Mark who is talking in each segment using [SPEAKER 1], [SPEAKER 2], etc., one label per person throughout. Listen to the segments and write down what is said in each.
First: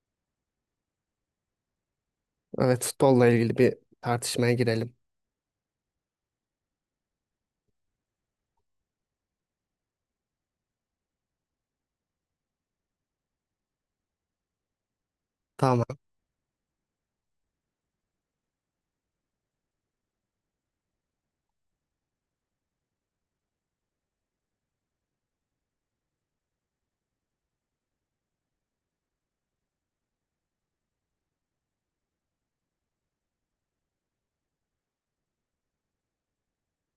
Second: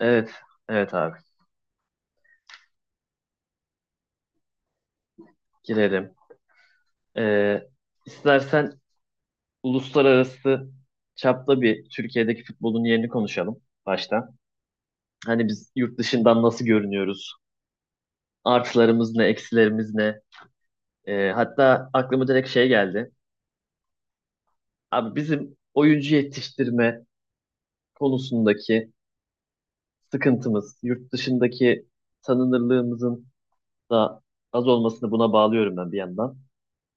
[SPEAKER 1] Evet, evet abi.
[SPEAKER 2] Evet, futbolla ilgili bir tartışmaya girelim.
[SPEAKER 1] Girelim. Ee, istersen uluslararası çapta bir Türkiye'deki futbolun yerini konuşalım başta. Hani biz yurt
[SPEAKER 2] Tamam.
[SPEAKER 1] dışından nasıl görünüyoruz? Artılarımız ne, eksilerimiz ne? Hatta aklıma direkt şey geldi. Abi bizim oyuncu yetiştirme konusundaki sıkıntımız, yurt dışındaki tanınırlığımızın da az olmasını buna bağlıyorum ben bir yandan.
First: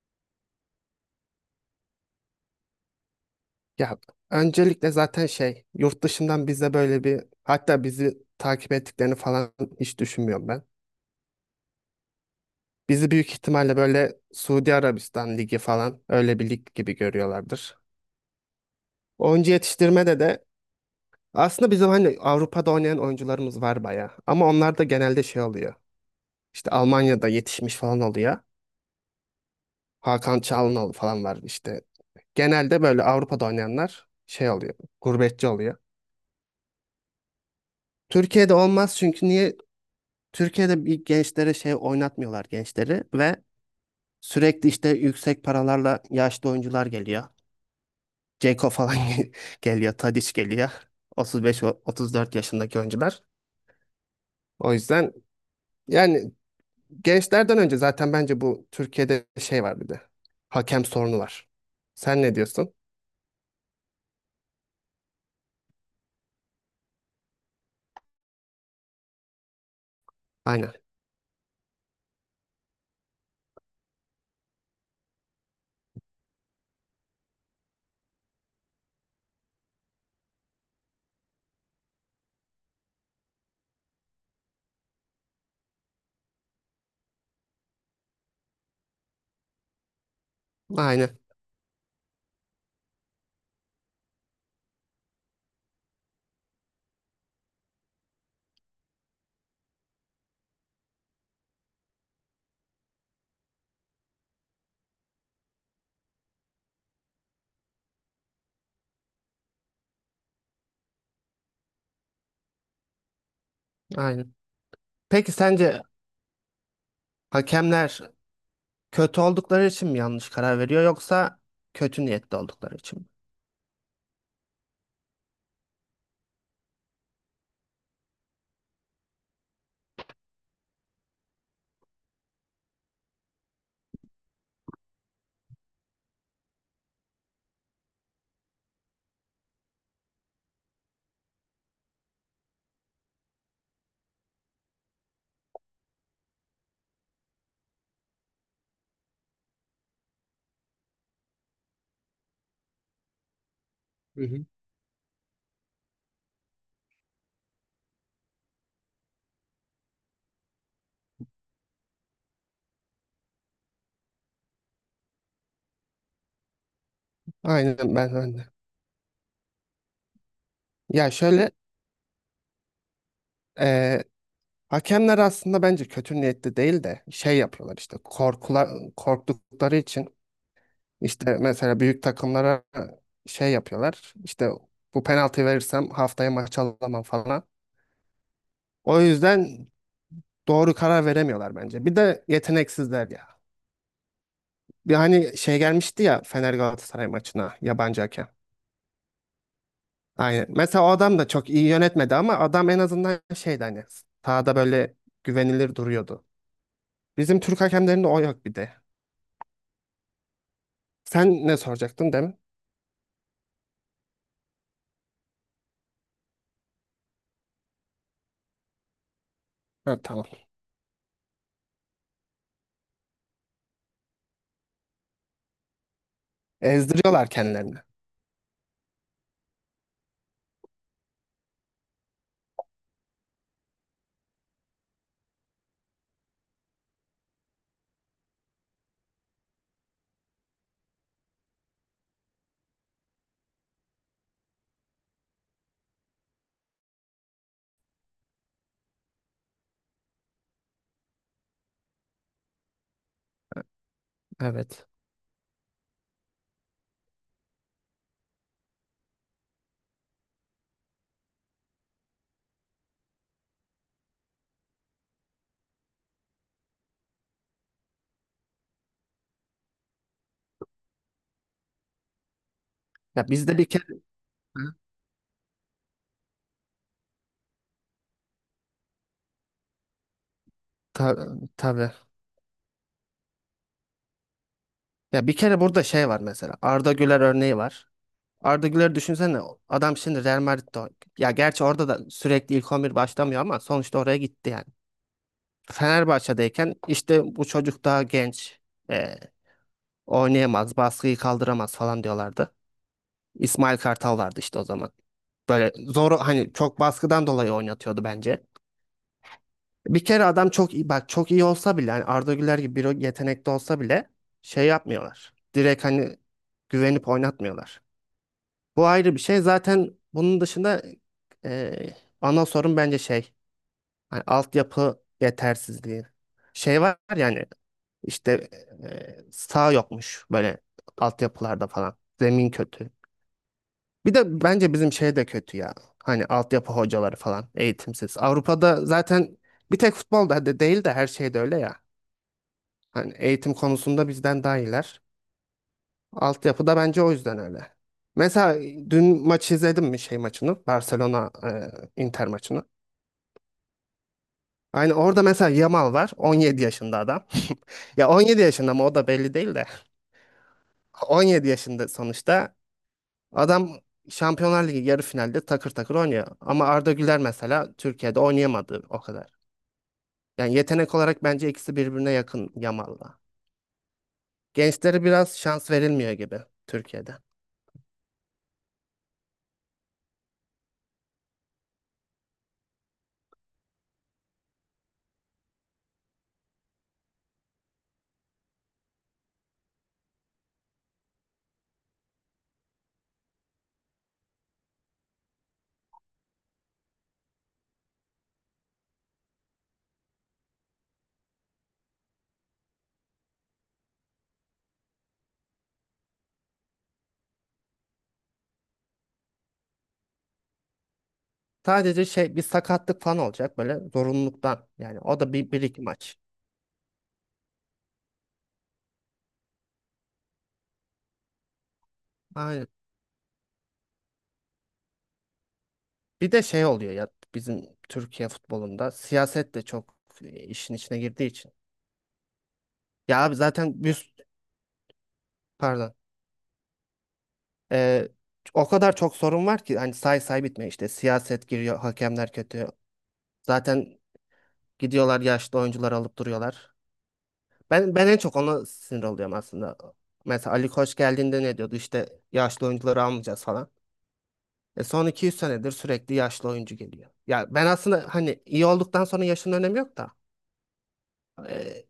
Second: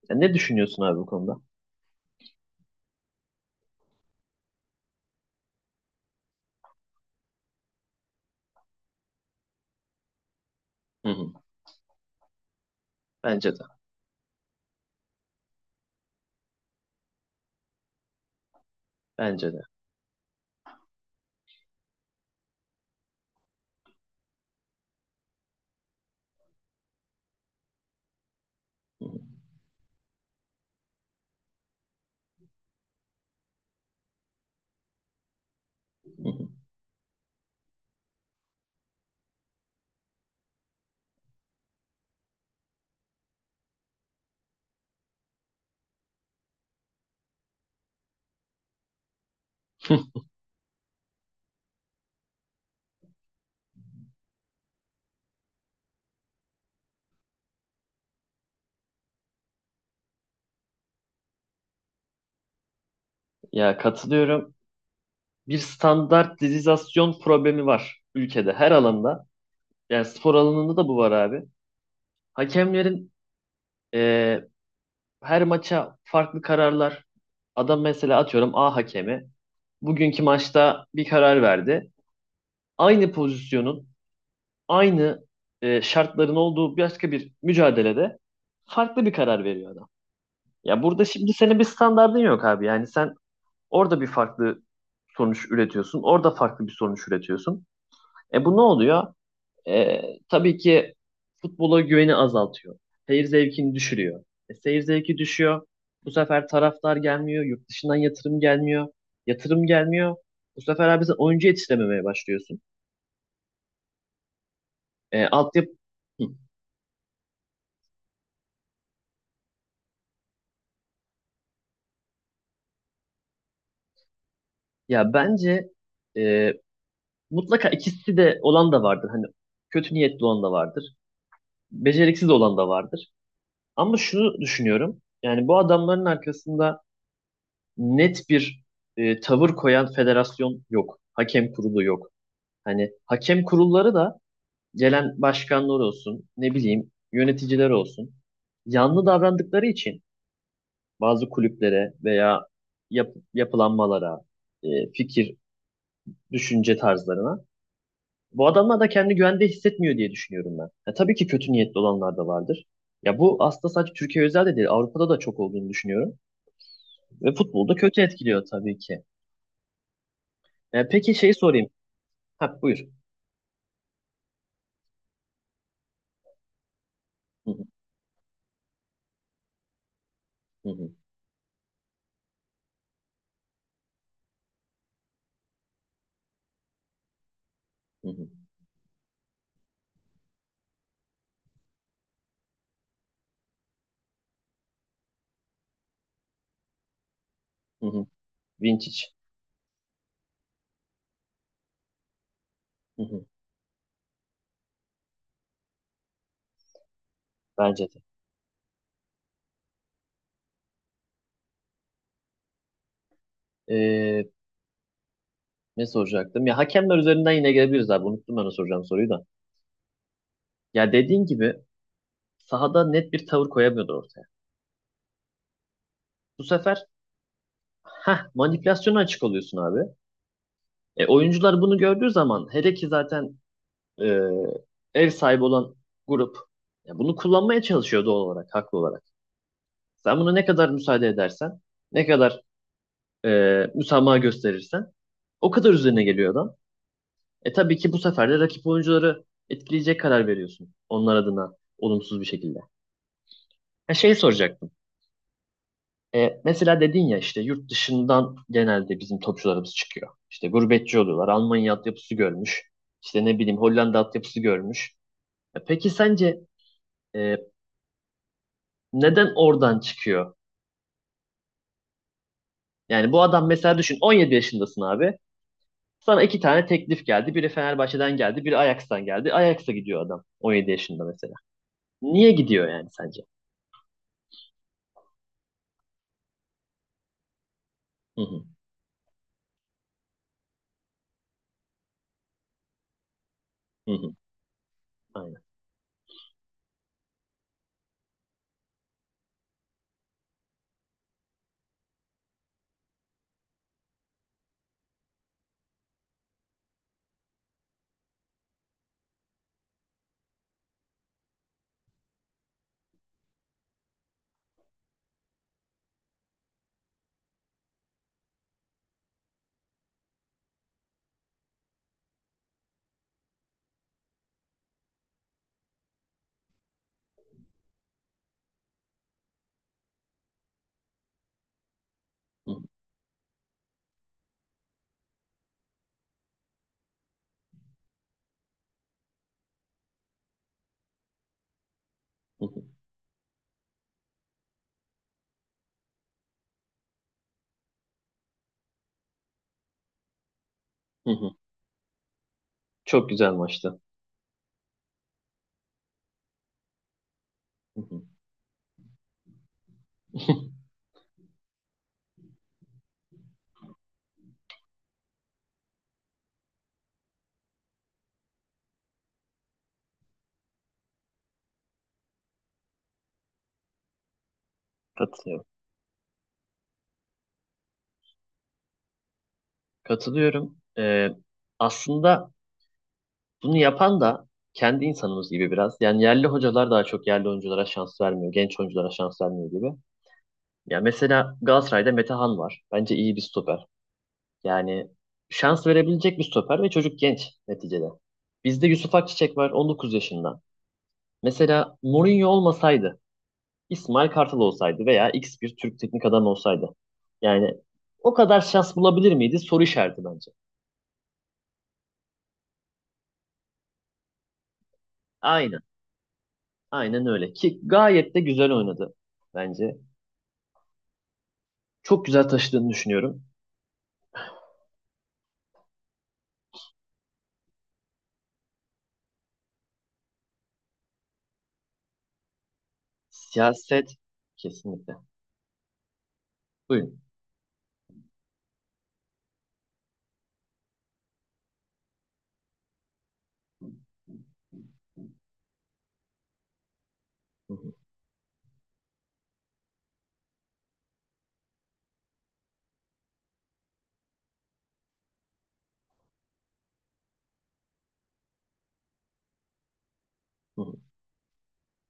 [SPEAKER 1] Ya ne düşünüyorsun abi bu konuda?
[SPEAKER 2] Ya öncelikle zaten şey, yurt dışından bize böyle bir hatta bizi takip ettiklerini falan hiç düşünmüyorum ben.
[SPEAKER 1] Hı hı.
[SPEAKER 2] Bizi büyük
[SPEAKER 1] Bence de,
[SPEAKER 2] ihtimalle böyle Suudi Arabistan Ligi falan öyle bir lig gibi görüyorlardır.
[SPEAKER 1] bence
[SPEAKER 2] Oyuncu
[SPEAKER 1] de.
[SPEAKER 2] yetiştirmede de aslında bizim hani Avrupa'da oynayan oyuncularımız var bayağı. Ama onlar da genelde şey oluyor. İşte Almanya'da yetişmiş falan oluyor.
[SPEAKER 1] Hı hı.
[SPEAKER 2] Hakan Çalhanoğlu falan var işte. Genelde böyle Avrupa'da oynayanlar şey oluyor, gurbetçi oluyor.
[SPEAKER 1] Hı hı.
[SPEAKER 2] Türkiye'de olmaz çünkü niye? Türkiye'de bir gençlere şey oynatmıyorlar gençleri ve sürekli işte yüksek paralarla yaşlı oyuncular geliyor. Ceko falan geliyor, Tadiç geliyor. 35-34 yaşındaki oyuncular. O yüzden yani gençlerden önce zaten bence bu Türkiye'de şey var bir de. Hakem sorunu var. Sen ne diyorsun?
[SPEAKER 1] Ya katılıyorum. Bir standartizasyon problemi var ülkede her alanda. Yani spor
[SPEAKER 2] Aynen.
[SPEAKER 1] alanında da bu var abi. Hakemlerin e, her maça farklı kararlar. Adam mesela atıyorum A hakemi bugünkü maçta bir karar verdi. Aynı pozisyonun, aynı şartların olduğu başka bir mücadelede farklı bir karar veriyor adam. Ya burada
[SPEAKER 2] Aynen.
[SPEAKER 1] şimdi senin bir standardın yok abi. Yani sen orada bir farklı sonuç üretiyorsun, orada farklı bir sonuç üretiyorsun. E, bu ne oluyor? E, tabii ki futbola güveni azaltıyor. Seyir zevkini düşürüyor. E, seyir zevki düşüyor. Bu sefer taraftar gelmiyor. Yurt dışından yatırım gelmiyor. Yatırım gelmiyor. Bu sefer abi sen oyuncu yetiştirememeye başlıyorsun.
[SPEAKER 2] Aynen.
[SPEAKER 1] E,
[SPEAKER 2] Peki
[SPEAKER 1] altyapı...
[SPEAKER 2] sence
[SPEAKER 1] Hı.
[SPEAKER 2] hakemler kötü oldukları için mi yanlış karar veriyor yoksa kötü niyetli oldukları için mi?
[SPEAKER 1] Ya bence e, mutlaka ikisi de olan da vardır. Hani kötü niyetli olan da vardır. Beceriksiz olan da vardır. Ama şunu düşünüyorum. Yani bu adamların arkasında net bir tavır koyan federasyon yok. Hakem kurulu yok. Hani hakem kurulları da gelen başkanlar olsun, ne bileyim yöneticiler olsun. Yanlı davrandıkları için bazı kulüplere veya yapılanmalara,
[SPEAKER 2] Hı hı.
[SPEAKER 1] fikir, düşünce tarzlarına bu adamlar da kendi güvende hissetmiyor diye düşünüyorum ben. Ya, tabii ki kötü niyetli olanlar da vardır. Ya bu aslında sadece Türkiye özel de değil, Avrupa'da da çok olduğunu düşünüyorum. Ve futbolda
[SPEAKER 2] Aynen, ben
[SPEAKER 1] kötü
[SPEAKER 2] ben
[SPEAKER 1] etkiliyor
[SPEAKER 2] de.
[SPEAKER 1] tabii ki. E,
[SPEAKER 2] Ya
[SPEAKER 1] peki şeyi
[SPEAKER 2] şöyle
[SPEAKER 1] sorayım. Ha, buyur.
[SPEAKER 2] eee, hakemler aslında bence kötü niyetli değil de şey
[SPEAKER 1] Hı hı,
[SPEAKER 2] yapıyorlar işte korktukları için.
[SPEAKER 1] hı hı,
[SPEAKER 2] İşte mesela büyük takımlara şey yapıyorlar. İşte bu penaltı verirsem haftaya maç alamam falan.
[SPEAKER 1] hı hı,
[SPEAKER 2] O yüzden doğru karar veremiyorlar bence. Bir de yeteneksizler ya. Bir hani şey gelmişti ya Fener Galatasaray maçına
[SPEAKER 1] hı
[SPEAKER 2] yabancı
[SPEAKER 1] hı.
[SPEAKER 2] hakem.
[SPEAKER 1] Vintage.
[SPEAKER 2] Aynen. Mesela o adam da çok iyi yönetmedi ama adam en
[SPEAKER 1] Hı
[SPEAKER 2] azından
[SPEAKER 1] hı.
[SPEAKER 2] şeydi hani sahada böyle güvenilir duruyordu. Bizim Türk
[SPEAKER 1] Bence de.
[SPEAKER 2] hakemlerinde o yok bir de. Sen ne soracaktın değil mi?
[SPEAKER 1] Ee, ne soracaktım? Ya hakemler üzerinden yine gelebiliriz abi. Unuttum ben o soracağım soruyu da.
[SPEAKER 2] Ha, tamam.
[SPEAKER 1] Ya dediğin gibi sahada net bir tavır koyamıyordu ortaya. Bu sefer
[SPEAKER 2] Ezdiriyorlar kendilerini.
[SPEAKER 1] manipülasyona açık oluyorsun abi. E, oyuncular bunu gördüğü zaman hele ki zaten e, ev sahibi olan grup ya bunu kullanmaya çalışıyor doğal olarak, haklı olarak. Sen buna ne kadar müsaade edersen, ne kadar e, müsamaha gösterirsen o kadar üzerine geliyor adam. E tabii ki bu sefer de rakip oyuncuları etkileyecek karar veriyorsun. Onlar adına olumsuz bir şekilde. Ha şey soracaktım.
[SPEAKER 2] Evet.
[SPEAKER 1] E, mesela dedin ya işte yurt dışından genelde bizim topçularımız çıkıyor. İşte gurbetçi oluyorlar. Almanya altyapısı görmüş. İşte ne bileyim Hollanda altyapısı görmüş. E, peki sence e, neden oradan çıkıyor? Yani bu
[SPEAKER 2] Ya
[SPEAKER 1] adam
[SPEAKER 2] bizde bir
[SPEAKER 1] mesela
[SPEAKER 2] kere.
[SPEAKER 1] düşün 17 yaşındasın abi. Sana iki tane teklif geldi. Biri Fenerbahçe'den geldi, biri Ajax'tan geldi. Ajax'a gidiyor adam 17 yaşında
[SPEAKER 2] Ta-
[SPEAKER 1] mesela.
[SPEAKER 2] tabii.
[SPEAKER 1] Niye gidiyor yani sence?
[SPEAKER 2] Ya bir kere burada şey var mesela. Arda Güler örneği var.
[SPEAKER 1] Hı hı.
[SPEAKER 2] Arda Güler düşünsene adam şimdi Real Madrid'de oynuyor. Ya gerçi orada da sürekli ilk 11 başlamıyor ama
[SPEAKER 1] Hı
[SPEAKER 2] sonuçta oraya gitti yani.
[SPEAKER 1] hı.
[SPEAKER 2] Fenerbahçe'deyken işte bu çocuk daha genç. e, Oynayamaz, baskıyı kaldıramaz falan diyorlardı. İsmail Kartal vardı işte o zaman. Böyle zor hani çok baskıdan dolayı oynatıyordu bence. Bir kere adam çok iyi bak çok iyi olsa bile hani Arda Güler gibi bir yetenekli olsa bile şey yapmıyorlar. Direkt hani güvenip oynatmıyorlar. Bu ayrı bir şey. Zaten bunun dışında ana sorun bence şey. Hani altyapı yetersizliği. Şey var yani işte sağ yokmuş böyle altyapılarda falan. Zemin
[SPEAKER 1] Hı
[SPEAKER 2] kötü. Bir de bence bizim şey de kötü ya. Hani altyapı hocaları falan eğitimsiz. Avrupa'da zaten bir tek futbolda de değil de her şeyde öyle ya.
[SPEAKER 1] hı
[SPEAKER 2] Hani eğitim konusunda bizden daha iyiler. Altyapı da bence o yüzden öyle. Mesela dün maçı izledim mi şey maçını?
[SPEAKER 1] hı
[SPEAKER 2] Barcelona
[SPEAKER 1] hı.
[SPEAKER 2] Inter maçını.
[SPEAKER 1] Çok güzel maçtı.
[SPEAKER 2] Aynı orada mesela Yamal var. 17 yaşında adam.
[SPEAKER 1] Hı hı.
[SPEAKER 2] Ya 17 yaşında mı o da belli değil de. 17 yaşında sonuçta. Adam Şampiyonlar Ligi yarı finalde takır takır oynuyor. Ama Arda Güler mesela Türkiye'de oynayamadı o kadar. Yani yetenek olarak bence ikisi birbirine yakın Yamal'la. Gençlere biraz
[SPEAKER 1] Katılıyorum.
[SPEAKER 2] şans verilmiyor gibi Türkiye'de.
[SPEAKER 1] Katılıyorum. Aslında bunu yapan da kendi insanımız gibi biraz. Yani yerli hocalar daha çok yerli oyunculara şans vermiyor. Genç oyunculara şans vermiyor gibi. Ya mesela Galatasaray'da Metehan var. Bence iyi bir stoper. Yani şans verebilecek bir stoper ve çocuk genç neticede. Bizde Yusuf Akçiçek var 19 yaşında. Mesela Mourinho olmasaydı İsmail Kartal olsaydı veya X bir Türk teknik adam olsaydı. Yani o kadar şans bulabilir miydi? Soru işareti bence.
[SPEAKER 2] Sadece şey bir sakatlık falan olacak böyle zorunluluktan. Yani o da
[SPEAKER 1] Aynen.
[SPEAKER 2] bir iki maç.
[SPEAKER 1] Aynen öyle. Ki gayet de güzel oynadı bence. Çok güzel
[SPEAKER 2] Aynen.
[SPEAKER 1] taşıdığını düşünüyorum.
[SPEAKER 2] Bir de şey oluyor ya bizim Türkiye futbolunda siyaset de çok işin içine girdiği için. Ya abi zaten
[SPEAKER 1] Siyaset
[SPEAKER 2] biz,
[SPEAKER 1] kesinlikle.
[SPEAKER 2] pardon.
[SPEAKER 1] Buyurun.
[SPEAKER 2] Ee, O kadar çok sorun var ki hani say say bitmiyor. İşte siyaset giriyor, hakemler kötü, zaten gidiyorlar, yaşlı oyuncular alıp duruyorlar.
[SPEAKER 1] Hı hı,
[SPEAKER 2] Ben en çok ona sinir oluyorum aslında. Mesela Ali Koç geldiğinde ne diyordu? İşte yaşlı oyuncuları almayacağız falan. Son 200 senedir sürekli yaşlı oyuncu geliyor ya. Ben aslında hani iyi olduktan sonra yaşın önemi yok da
[SPEAKER 1] hı hı.
[SPEAKER 2] e,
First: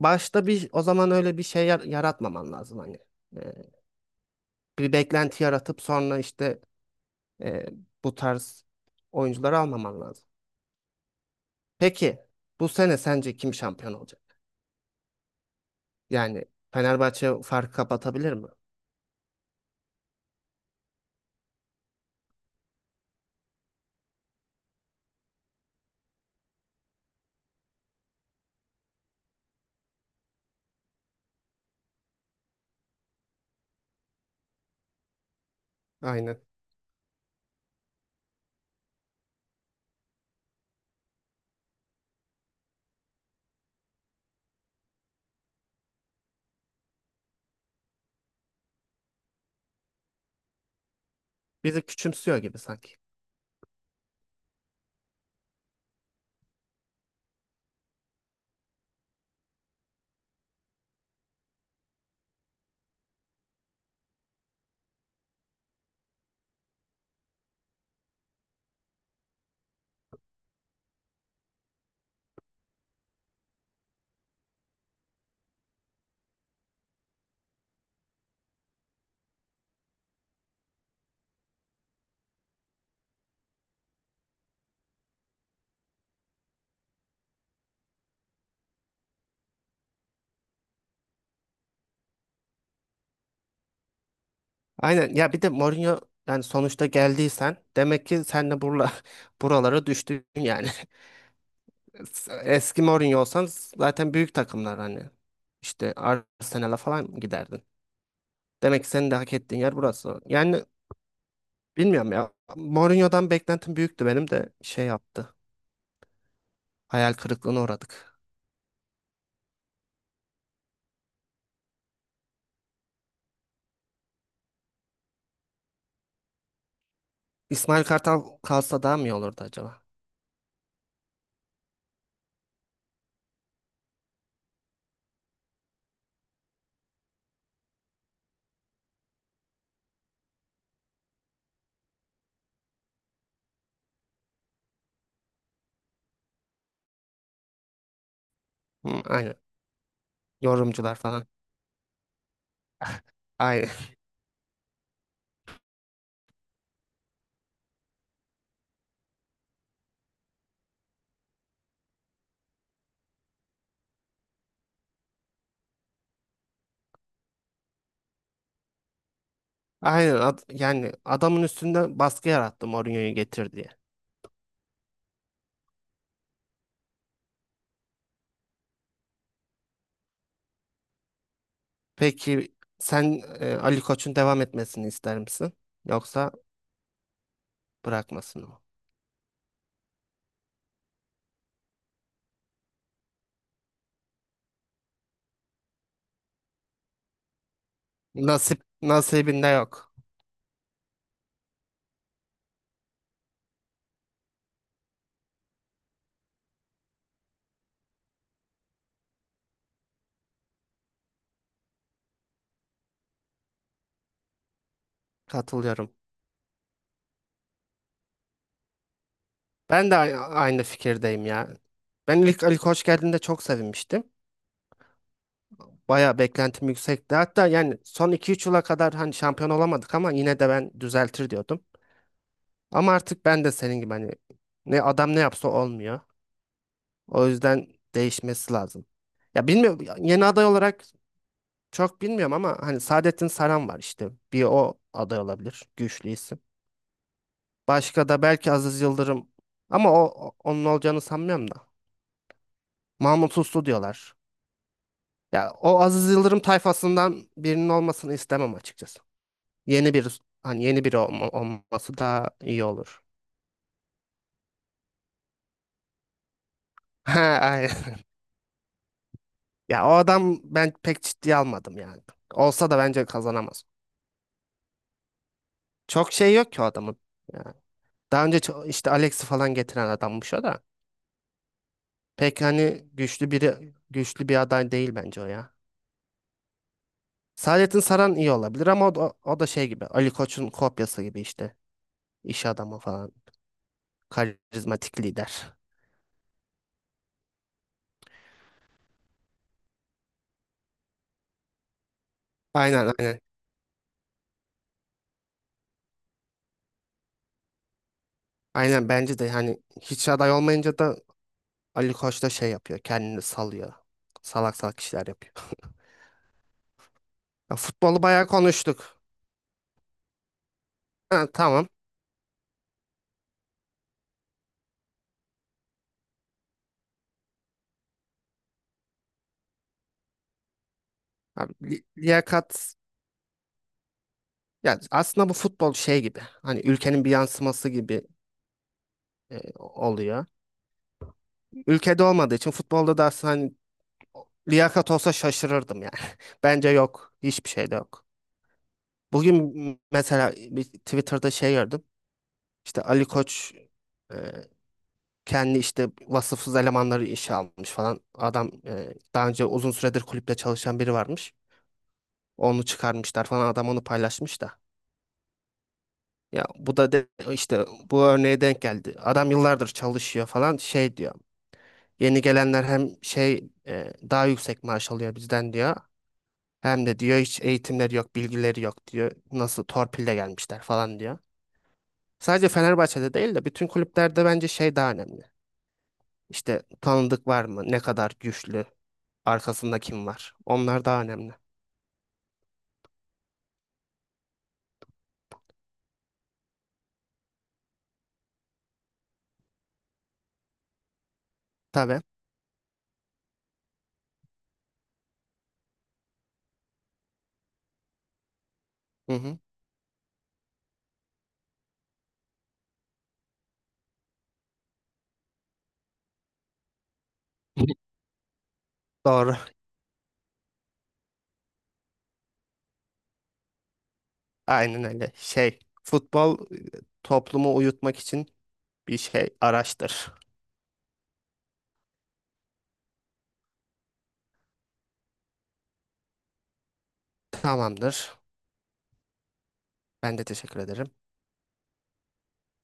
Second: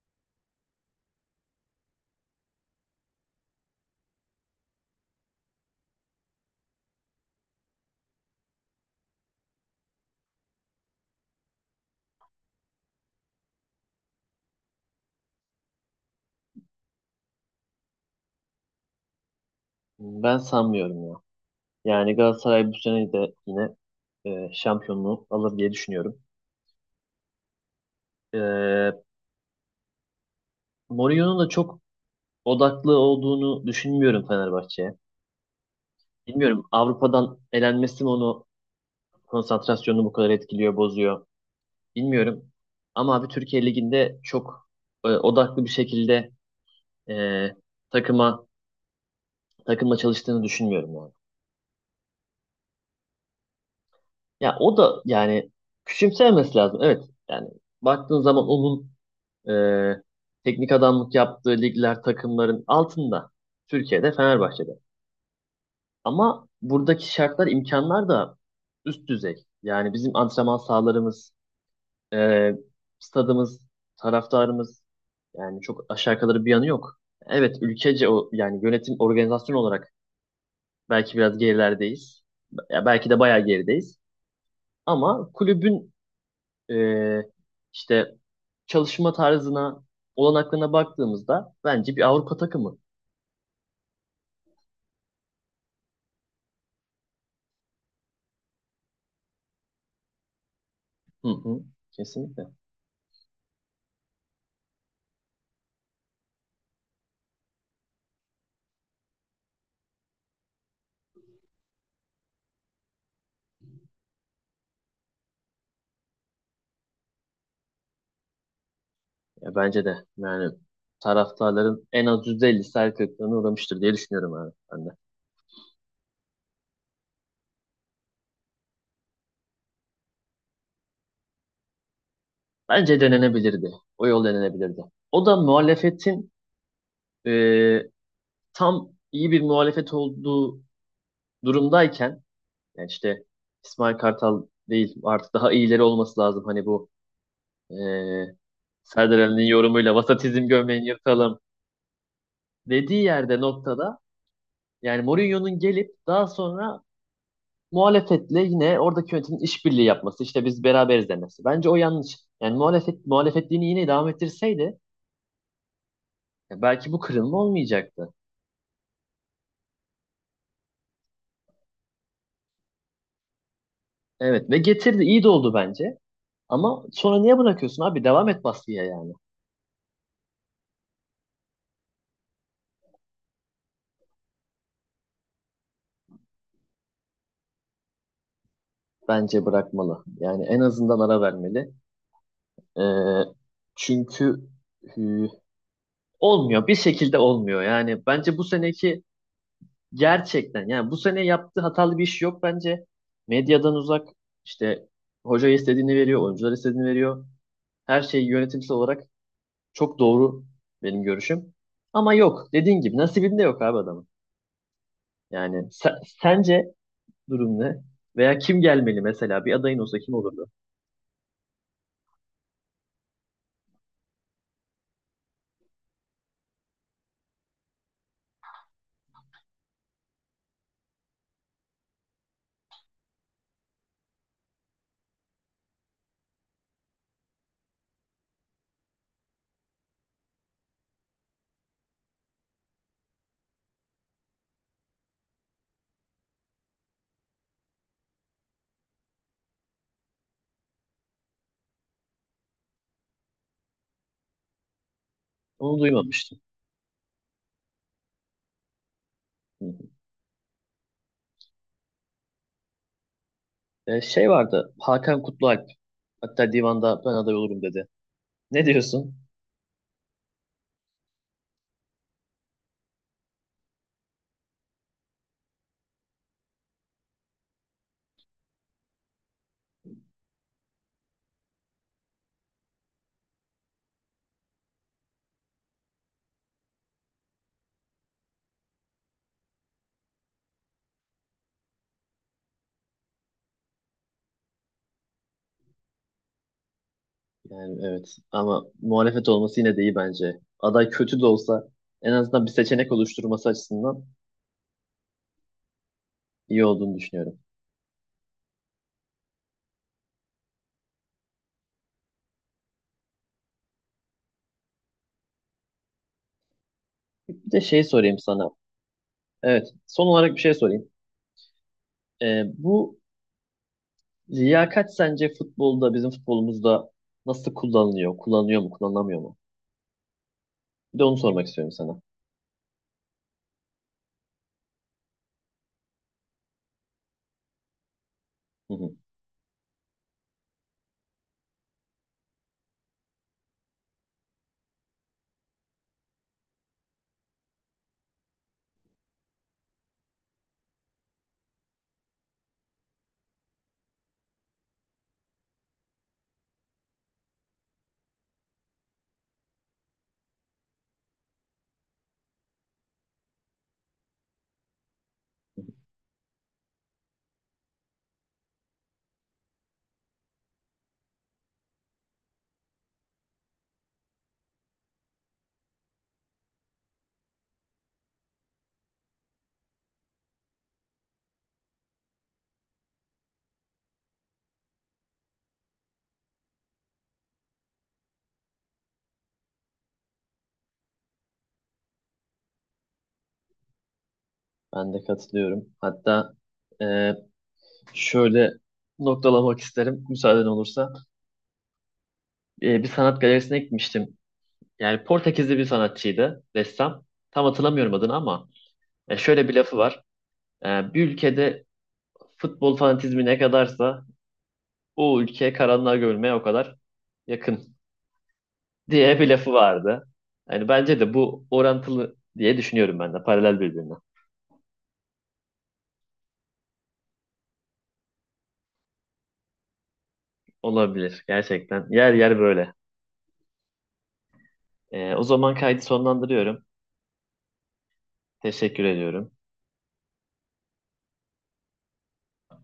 [SPEAKER 2] başta bir o zaman öyle bir şey yaratmaman lazım hani. E, Bir beklenti yaratıp sonra işte e, bu tarz oyuncuları almaman lazım. Peki bu sene sence kim şampiyon olacak? Yani Fenerbahçe farkı kapatabilir mi?
[SPEAKER 1] Ben sanmıyorum ya. Yani Galatasaray bu sene de yine şampiyonluğu alır diye düşünüyorum. E, Mourinho'nun da çok odaklı olduğunu düşünmüyorum Fenerbahçe'ye.
[SPEAKER 2] Aynen.
[SPEAKER 1] Bilmiyorum Avrupa'dan elenmesi mi onu konsantrasyonunu bu kadar etkiliyor, bozuyor. Bilmiyorum. Ama abi Türkiye Ligi'nde çok odaklı bir şekilde e, takıma takımla çalıştığını düşünmüyorum yani.
[SPEAKER 2] Bizi küçümsüyor gibi sanki.
[SPEAKER 1] Ya o da yani küçümsemesi lazım. Evet. Yani baktığın zaman onun e, teknik adamlık yaptığı ligler takımların altında. Türkiye'de Fenerbahçe'de. Ama buradaki şartlar, imkanlar da üst düzey. Yani bizim antrenman sahalarımız, e, stadımız, taraftarımız. Yani çok aşağı yukarı bir yanı yok. Evet ülkece o yani yönetim organizasyon olarak belki biraz gerilerdeyiz. Ya belki de bayağı gerideyiz. Ama kulübün e, işte çalışma tarzına, olanaklarına baktığımızda bence bir Avrupa takımı.
[SPEAKER 2] Aynen ya bir de Mourinho yani sonuçta geldiysen demek ki sen de buralara düştün yani.
[SPEAKER 1] Hı hı, kesinlikle.
[SPEAKER 2] Eski Mourinho olsan zaten büyük takımlar hani işte Arsenal'a falan giderdin. Demek ki senin de hak ettiğin yer burası. Yani bilmiyorum ya Mourinho'dan beklentim büyüktü benim de şey yaptı. Hayal kırıklığına uğradık.
[SPEAKER 1] Ya bence de yani taraftarların en az %50'si hayal kırıklığına uğramıştır diye düşünüyorum abi ben de.
[SPEAKER 2] İsmail Kartal kalsa daha mı iyi olurdu acaba?
[SPEAKER 1] Bence denenebilirdi. O yol denenebilirdi. O da muhalefetin e, tam iyi bir muhalefet olduğu durumdayken yani işte İsmail Kartal değil artık daha iyileri olması lazım. Hani bu e,
[SPEAKER 2] Hı,
[SPEAKER 1] Serdar
[SPEAKER 2] aynen.
[SPEAKER 1] Ali'nin yorumuyla vasatizm gömleğini
[SPEAKER 2] Yorumcular falan.
[SPEAKER 1] yırtalım dediği yerde
[SPEAKER 2] Aynen.
[SPEAKER 1] noktada yani Mourinho'nun gelip daha sonra muhalefetle yine oradaki yönetimin işbirliği yapması işte biz beraberiz demesi. Bence o yanlış. Yani muhalefet muhalefetliğini yine devam ettirseydi ya belki bu kırılma olmayacaktı.
[SPEAKER 2] Aynen. Yani adamın üstünde baskı yarattı Mourinho'yu getir diye.
[SPEAKER 1] Evet ve getirdi iyi de oldu bence. Ama sonra niye bırakıyorsun abi? Devam et baskıya yani.
[SPEAKER 2] Peki sen Ali Koç'un devam etmesini ister misin? Yoksa bırakmasını mı?
[SPEAKER 1] Bence bırakmalı. Yani en azından ara vermeli. Ee, çünkü hü, olmuyor. Bir şekilde olmuyor. Yani bence bu
[SPEAKER 2] Nasip
[SPEAKER 1] seneki
[SPEAKER 2] nasibinde yok.
[SPEAKER 1] gerçekten yani bu sene yaptığı hatalı bir iş yok bence. Medyadan uzak işte hoca istediğini veriyor, oyuncular istediğini veriyor. Her şey yönetimsel olarak çok doğru benim görüşüm. Ama yok. Dediğin gibi nasibinde yok abi adamın. Yani
[SPEAKER 2] Katılıyorum.
[SPEAKER 1] sence durum ne? Veya kim gelmeli mesela? Bir adayın
[SPEAKER 2] Ben de
[SPEAKER 1] olsa kim olurdu?
[SPEAKER 2] aynı fikirdeyim ya. Ben ilk Ali Koç geldiğinde çok sevinmiştim. Bayağı beklentim yüksekti. Hatta yani son iki üç yıla kadar hani şampiyon olamadık ama yine de ben düzeltir diyordum. Ama artık ben de senin gibi hani ne adam ne yapsa olmuyor. O yüzden değişmesi lazım. Ya bilmiyorum yeni aday olarak çok bilmiyorum ama hani Saadettin Saran var işte. Bir o aday olabilir. Güçlü isim. Başka da belki Aziz Yıldırım ama onun olacağını sanmıyorum da. Mahmut Uslu diyorlar. Ya
[SPEAKER 1] Onu
[SPEAKER 2] o Aziz
[SPEAKER 1] duymamıştım.
[SPEAKER 2] Yıldırım tayfasından birinin olmasını istemem açıkçası.
[SPEAKER 1] Hı.
[SPEAKER 2] Yeni bir hani yeni biri olması daha iyi olur.
[SPEAKER 1] Şey vardı. Hakan Kutlualp. Hatta divanda ben aday
[SPEAKER 2] Ha,
[SPEAKER 1] olurum dedi.
[SPEAKER 2] aynen.
[SPEAKER 1] Ne diyorsun?
[SPEAKER 2] Ya o adam ben pek ciddiye almadım yani. Olsa da bence kazanamaz. Çok şey yok ki o adamın. Daha önce işte Alex'i falan getiren adammış o da. Pek hani güçlü biri güçlü bir aday değil bence o ya. Saadettin Saran iyi olabilir ama o da şey gibi Ali Koç'un kopyası gibi işte. İş adamı falan. Karizmatik lider.
[SPEAKER 1] Yani evet. Ama muhalefet olması yine de iyi bence. Aday kötü de olsa en azından bir
[SPEAKER 2] Aynen
[SPEAKER 1] seçenek
[SPEAKER 2] aynen.
[SPEAKER 1] oluşturması açısından iyi olduğunu düşünüyorum.
[SPEAKER 2] Aynen bence de hani hiç aday olmayınca da Ali Koç da şey yapıyor. Kendini salıyor. Salak salak işler yapıyor.
[SPEAKER 1] Bir
[SPEAKER 2] Ya
[SPEAKER 1] de şey
[SPEAKER 2] futbolu
[SPEAKER 1] sorayım
[SPEAKER 2] bayağı
[SPEAKER 1] sana.
[SPEAKER 2] konuştuk.
[SPEAKER 1] Evet. Son olarak bir şey sorayım.
[SPEAKER 2] Ha, tamam.
[SPEAKER 1] Bu liyakat sence futbolda, bizim futbolumuzda nasıl kullanılıyor? Kullanılıyor mu, kullanılamıyor mu? Bir de onu sormak
[SPEAKER 2] Abi,
[SPEAKER 1] istiyorum sana.
[SPEAKER 2] liyakat ya aslında bu futbol şey gibi. Hani ülkenin bir yansıması gibi
[SPEAKER 1] Hı hı.
[SPEAKER 2] oluyor. Ülkede olmadığı için futbolda da aslında hani liyakat olsa şaşırırdım yani. Bence yok. Hiçbir şey de yok. Bugün mesela bir Twitter'da şey gördüm. İşte Ali Koç e, kendi işte vasıfsız elemanları işe almış falan. Adam daha önce uzun süredir kulüpte çalışan biri varmış. Onu çıkarmışlar falan. Adam onu paylaşmış da. Ya bu da işte bu örneğe denk geldi. Adam yıllardır çalışıyor falan şey diyor. Yeni gelenler hem şey daha yüksek maaş alıyor bizden diyor. Hem de diyor hiç eğitimleri yok, bilgileri yok diyor. Nasıl torpille gelmişler falan diyor. Sadece Fenerbahçe'de değil de bütün kulüplerde bence şey daha önemli. İşte tanıdık var mı? Ne kadar güçlü? Arkasında kim var? Onlar daha önemli.
[SPEAKER 1] Ben de katılıyorum. Hatta e, şöyle noktalamak isterim müsaaden olursa.
[SPEAKER 2] Tabii.
[SPEAKER 1] Bir sanat galerisine gitmiştim. Yani Portekizli bir sanatçıydı, ressam. Tam hatırlamıyorum adını ama
[SPEAKER 2] Hı hı.
[SPEAKER 1] şöyle bir lafı var. E, bir ülkede futbol fanatizmi ne kadarsa o ülke karanlığa görülmeye o kadar yakın diye bir
[SPEAKER 2] Doğru.
[SPEAKER 1] lafı vardı. Yani bence de bu orantılı diye düşünüyorum ben de paralel birbirine.
[SPEAKER 2] Aynen öyle. Şey, futbol toplumu uyutmak için bir şey araçtır.
[SPEAKER 1] Olabilir gerçekten. Yer yer böyle. E, o zaman kaydı sonlandırıyorum.
[SPEAKER 2] Tamamdır.
[SPEAKER 1] Teşekkür ediyorum.
[SPEAKER 2] Ben de teşekkür ederim.